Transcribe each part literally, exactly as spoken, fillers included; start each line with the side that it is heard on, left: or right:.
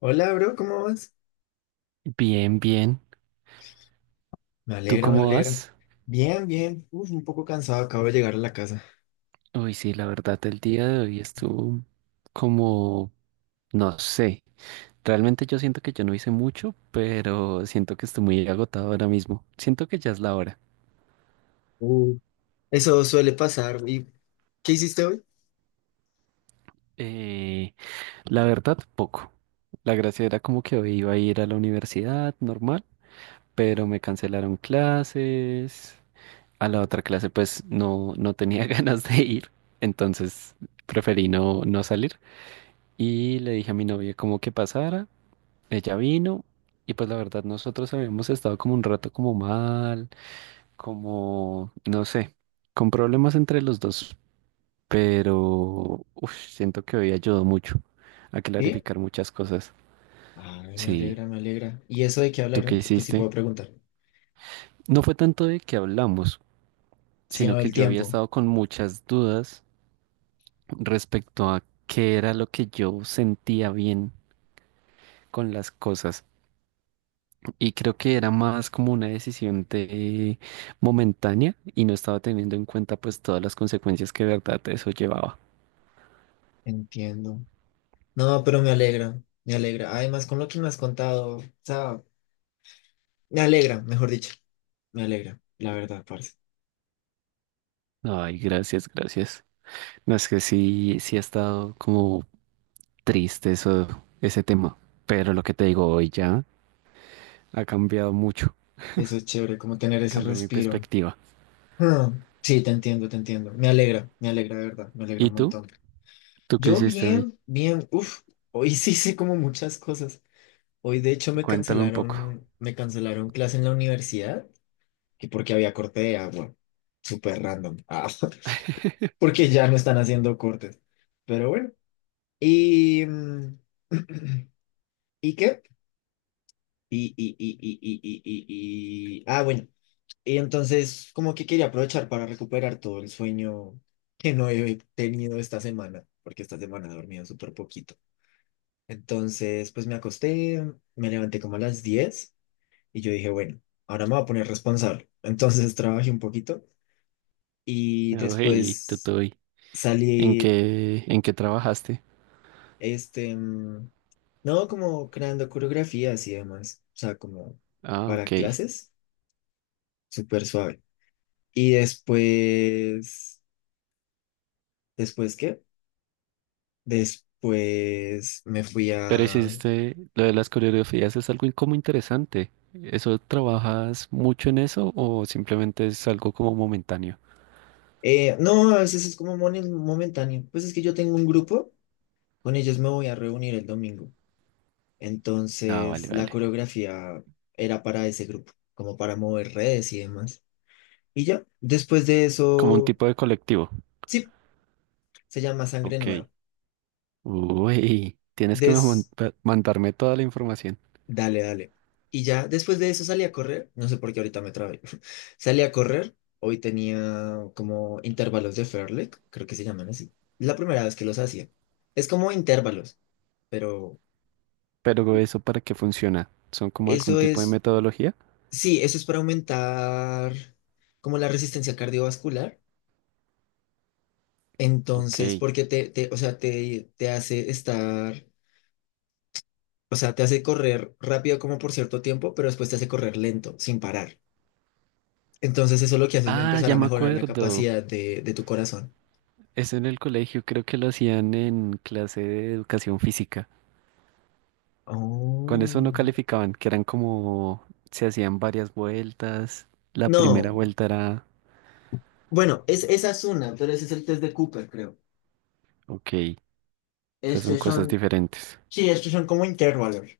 left: Hola, bro, ¿cómo vas?
right: Bien, bien.
left: Me
right: ¿Tú
left: alegra, me
right: cómo
left: alegra.
right: vas?
left: Bien, bien. Uf, un poco cansado, acabo de llegar a la casa.
right: Uy, sí, la verdad, el día de hoy estuvo como, no sé. Realmente yo siento que yo no hice mucho, pero siento que estoy muy agotado ahora mismo. Siento que ya es la hora.
left: Uh, Eso suele pasar. ¿Y qué hiciste hoy?
right: Eh, la verdad, poco. La gracia era como que hoy iba a ir a la universidad normal, pero me cancelaron clases. A la otra clase, pues no, no tenía ganas de ir, entonces preferí no, no salir. Y le dije a mi novia como que pasara, ella vino y pues la verdad nosotros habíamos estado como un rato como mal, como, no sé, con problemas entre los dos, pero uf, siento que hoy ayudó mucho a
left: ¿Sí?
right: clarificar muchas cosas.
left: Ay, me
right: Sí,
left: alegra, me alegra. ¿Y eso de qué
right: ¿tú qué
left: hablaron? Pues sí puedo
right: hiciste?
left: preguntar.
right: No fue tanto de que hablamos,
left: Si
right: sino
left: no,
right: que
left: el
right: yo había
left: tiempo.
right: estado con muchas dudas respecto a qué era lo que yo sentía bien con las cosas. Y creo que era más como una decisión de momentánea y no estaba teniendo en cuenta pues todas las consecuencias que de verdad eso llevaba.
left: Entiendo. No, pero me alegra, me alegra. Además, con lo que me has contado, o sea, me alegra, mejor dicho. Me alegra, la verdad, parce.
right: Ay, gracias, gracias. No es que sí, sí ha estado como triste eso, ese tema, pero lo que te digo hoy ya ha cambiado mucho,
left: Eso es chévere, como tener ese
right: cambió mi
left: respiro.
right: perspectiva.
left: Ah, sí, te entiendo, te entiendo. Me alegra, me alegra, de verdad, me alegra
right: ¿Y
left: un
right: tú?
left: montón.
right: ¿Tú qué
left: Yo
right: hiciste hoy?
left: bien, bien, uff, hoy sí hice como muchas cosas. Hoy de hecho me
right: Cuéntame un poco.
left: cancelaron, me cancelaron clase en la universidad, que porque había corte de agua, súper random. Ah, porque ya no están haciendo cortes. Pero bueno, y mm, ¿y qué? Y, y, y, y, y, y, y, y- ah, bueno, y entonces como que quería aprovechar para recuperar todo el sueño que no he tenido esta semana, porque esta semana he dormido súper poquito. Entonces, pues me acosté, me levanté como a las diez y yo dije, bueno, ahora me voy a poner responsable. Entonces trabajé un poquito y
right: Hey, tú,
left: después
right: tú, ¿en
left: salí,
right: qué, en qué trabajaste?
left: este, mm, no, como creando coreografías y demás, o sea, como
right: Ah,
left: para
right: ok.
left: clases, súper suave. Y después, ¿después qué? Después me fui
right: Pero
left: a...
right: hiciste lo de las coreografías es algo como interesante. ¿Eso trabajas mucho en eso o simplemente es algo como momentáneo?
left: eh, no, a veces es como momen- momentáneo. Pues es que yo tengo un grupo, con ellos me voy a reunir el domingo.
right: Ah, vale,
left: Entonces, la
right: vale.
left: coreografía era para ese grupo, como para mover redes y demás. Y ya, después de
right: Como un
left: eso,
right: tipo de colectivo.
left: sí, se llama Sangre
right: Ok.
left: Nueva.
right: Uy, tienes que me
left: Des,
right: monta- mandarme toda la información.
left: dale, dale. Y ya, después de eso salí a correr, no sé por qué ahorita me trabé. Salí a correr, hoy tenía como intervalos de Fairlek, creo que se llaman así. La primera vez que los hacía. Es como intervalos, pero
right: ¿Pero eso para qué funciona? ¿Son como algún
left: eso
right: tipo de
left: es,
right: metodología?
left: sí, eso es para aumentar como la resistencia cardiovascular. Entonces,
right: Ok.
left: porque te, te, o sea, te, te hace estar, o sea, te hace correr rápido como por cierto tiempo, pero después te hace correr lento, sin parar. Entonces, eso lo que hace es
right: Ah,
left: empezar
right: ya
left: a
right: me
left: mejorar la
right: acuerdo.
left: capacidad de, de tu corazón.
right: Eso en el colegio creo que lo hacían en clase de educación física. Con eso no
left: Oh.
right: calificaban, que eran como, se hacían varias vueltas. La primera
left: No.
right: vuelta era,
left: Bueno, es, esa es una, pero ese es el test de Cooper, creo.
right: ok, esas son
left: Estos
right: cosas
left: son,
right: diferentes.
left: sí, estos son como intervalos.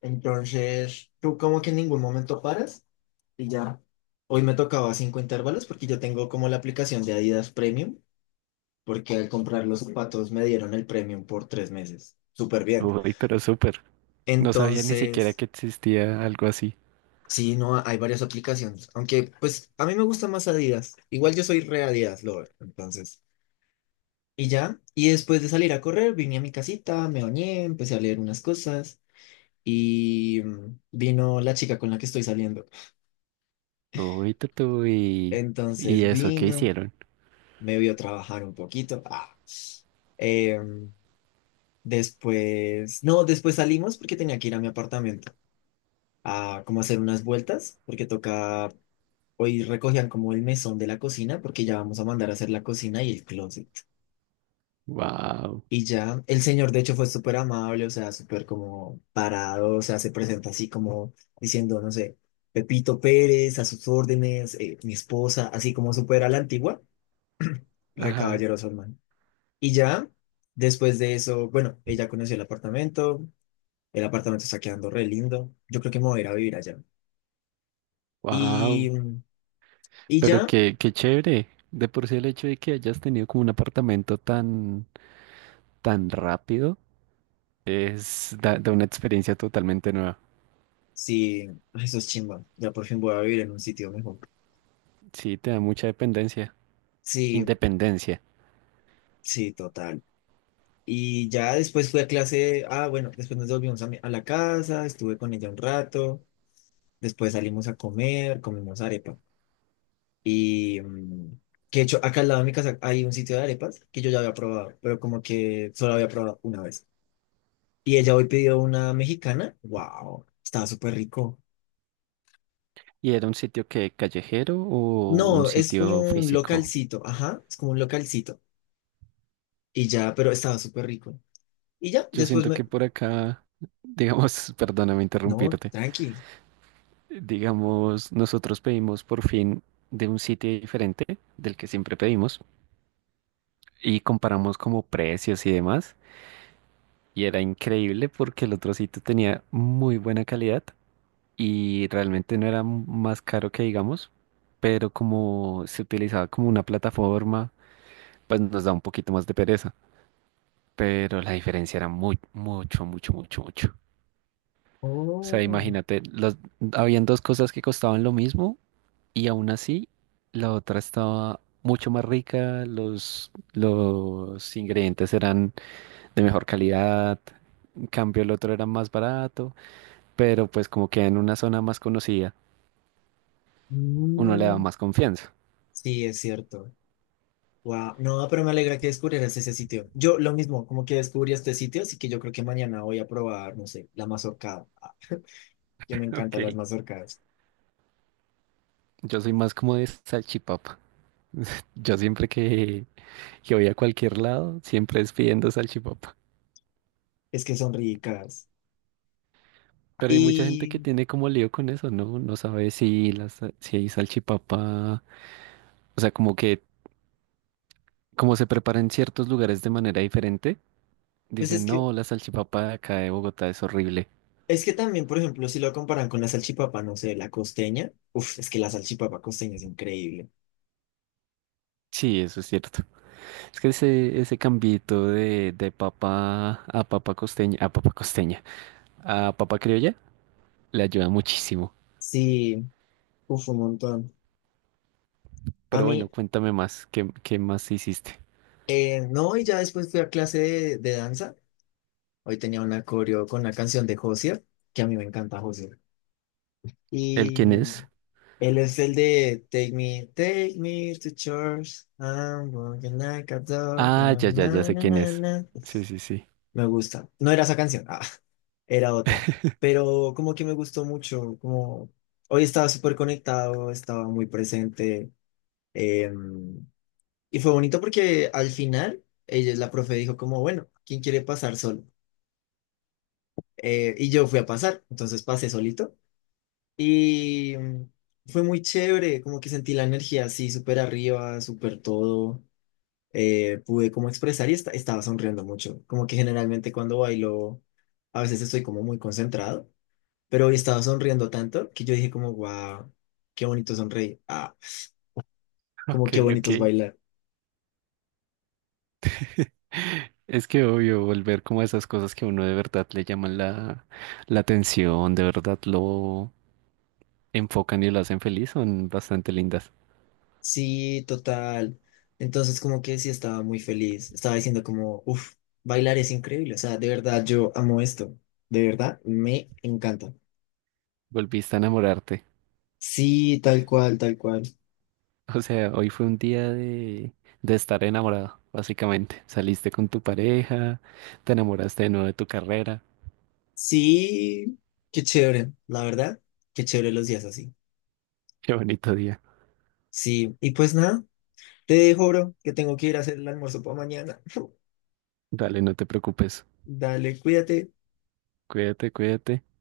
left: Entonces, tú como que en ningún momento paras y ya. Hoy me tocaba cinco intervalos porque yo tengo como la aplicación de Adidas Premium, porque al comprar los zapatos me dieron el premium por tres meses. Súper bien.
right: Uy, pero súper. No sabía ni siquiera
left: Entonces,
right: que existía algo así.
left: sí, no, hay varias aplicaciones. Aunque, pues, a mí me gusta más Adidas. Igual yo soy re Adidas lover, entonces. Y ya, y después de salir a correr, vine a mi casita, me bañé, empecé a leer unas cosas y mm, vino la chica con la que estoy saliendo.
right: Uy, tutu, y, y
left: Entonces
right: eso, ¿qué
left: vino,
right: hicieron?
left: me vio trabajar un poquito. Ah. Em, después, no, después salimos porque tenía que ir a mi apartamento, a como hacer unas vueltas, porque toca, hoy recogían como el mesón de la cocina, porque ya vamos a mandar a hacer la cocina y el closet.
right: Wow.
left: Y ya, el señor de hecho fue súper amable, o sea, súper como parado, o sea, se presenta así como diciendo, no sé, Pepito Pérez, a sus órdenes, eh, mi esposa, así como súper a la antigua, re
right: Ajá.
left: caballeroso, hermano. Y ya, después de eso, bueno, ella conoció el apartamento, el apartamento está quedando re lindo, yo creo que me voy a ir a vivir allá.
right: Wow.
left: Y, y
right: Pero
left: ya,
right: qué, qué chévere. De por sí el hecho de que hayas tenido como un apartamento tan, tan rápido es da da una experiencia totalmente nueva.
left: sí, eso es chimba. Ya por fin voy a vivir en un sitio mejor.
right: Sí, te da mucha dependencia.
left: Sí,
right: Independencia.
left: sí, total. Y ya después fui a clase. Ah, bueno, después nos volvimos a, mi- a la casa, estuve con ella un rato. Después salimos a comer, comimos arepa. Y mm, que de hecho, acá al lado de mi casa hay un sitio de arepas que yo ya había probado, pero como que solo había probado una vez. Y ella hoy pidió una mexicana. ¡Wow! Estaba súper rico.
right: ¿Y era un sitio que callejero o un
left: No, es como
right: sitio
left: un
right: físico?
left: localcito. Ajá, es como un localcito. Y ya, pero estaba súper rico. Y ya,
right: Yo
left: después
right: siento
left: me...
right: que por acá, digamos, perdóname
left: No,
right: interrumpirte,
left: tranqui.
right: digamos, nosotros pedimos por fin de un sitio diferente del que siempre pedimos y comparamos como precios y demás. Y era increíble porque el otro sitio tenía muy buena calidad y realmente no era más caro que digamos, pero como se utilizaba como una plataforma, pues nos da un poquito más de pereza. Pero la diferencia era muy, mucho, mucho, mucho, mucho. O sea,
left: Oh,
right: imagínate, los, habían dos cosas que costaban lo mismo y aún así la otra estaba mucho más rica, los, los ingredientes eran de mejor calidad, en cambio el otro era más barato, pero pues como queda en una zona más conocida, uno le da
left: mm,
right: más confianza.
left: sí, es cierto. Wow, no, pero me alegra que descubrieras ese sitio. Yo lo mismo, como que descubrí este sitio, así que yo creo que mañana voy a probar, no sé, la mazorcada. Ah, que me encantan las
right: Ok.
left: mazorcadas.
right: Yo soy más como de salchipapa. Yo siempre que, que voy a cualquier lado, siempre es pidiendo salchipapa.
left: Es que son ricas.
right: Pero hay mucha gente que
left: Y
right: tiene como lío con eso, ¿no? No sabe si las, si hay salchipapa, o sea, como que como se prepara en ciertos lugares de manera diferente,
left: pues es
right: dicen,
left: que,
right: no, la salchipapa de acá de Bogotá es horrible.
left: es que también, por ejemplo, si lo comparan con la salchipapa, no sé, la costeña. Uf, es que la salchipapa costeña es increíble.
right: Sí, eso es cierto. Es que ese, ese cambito de, de papa a papa costeña, a papa costeña, a papa criolla, le ayuda muchísimo.
left: Sí, uf, un montón. A
right: Pero
left: mí,
right: bueno, cuéntame más, ¿qué, qué más hiciste?
left: eh, no, y ya después fui a clase de de danza. Hoy tenía una coreo con una canción de Josier, que a mí me encanta Josier.
right: ¿El
left: Y
right: quién es?
left: él es el de Take me, take me to church. I'm walking like a dog. Na,
right: Ah, ya, ya, ya
left: na,
right: sé
left: na,
right: quién
left: na,
right: es.
left: na.
right: Sí, sí, sí.
left: Me gusta. No era esa canción, ah, era otra. Pero como que me gustó mucho, como hoy estaba súper conectado, estaba muy presente. em, y fue bonito porque al final ella, la profe dijo como, bueno, ¿quién quiere pasar solo? Eh, y yo fui a pasar, entonces pasé solito. Y mm, fue muy chévere, como que sentí la energía así, súper arriba, súper todo. Eh, pude como expresar y esta- estaba sonriendo mucho. Como que generalmente cuando bailo, a veces estoy como muy concentrado, pero hoy estaba sonriendo tanto que yo dije como, wow, qué bonito sonreír. Ah,
right: Ok,
left: como qué
right: ok.
left: bonito es bailar.
right: Es que obvio, volver como a esas cosas que a uno de verdad le llaman la, la atención, de verdad lo enfocan y lo hacen feliz, son bastante lindas.
left: Sí, total. Entonces como que sí estaba muy feliz. Estaba diciendo como, uff, bailar es increíble. O sea, de verdad yo amo esto. De verdad, me encanta.
right: Volviste a enamorarte.
left: Sí, tal cual, tal cual.
right: O sea, hoy fue un día de, de estar enamorado, básicamente. Saliste con tu pareja, te enamoraste de nuevo de tu carrera.
left: Sí, qué chévere, la verdad, qué chévere los días así.
right: Qué bonito día.
left: Sí, y pues nada, te dejo, bro, que tengo que ir a hacer el almuerzo para mañana.
right: Dale, no te preocupes.
left: Dale, cuídate.
right: Cuídate, cuídate.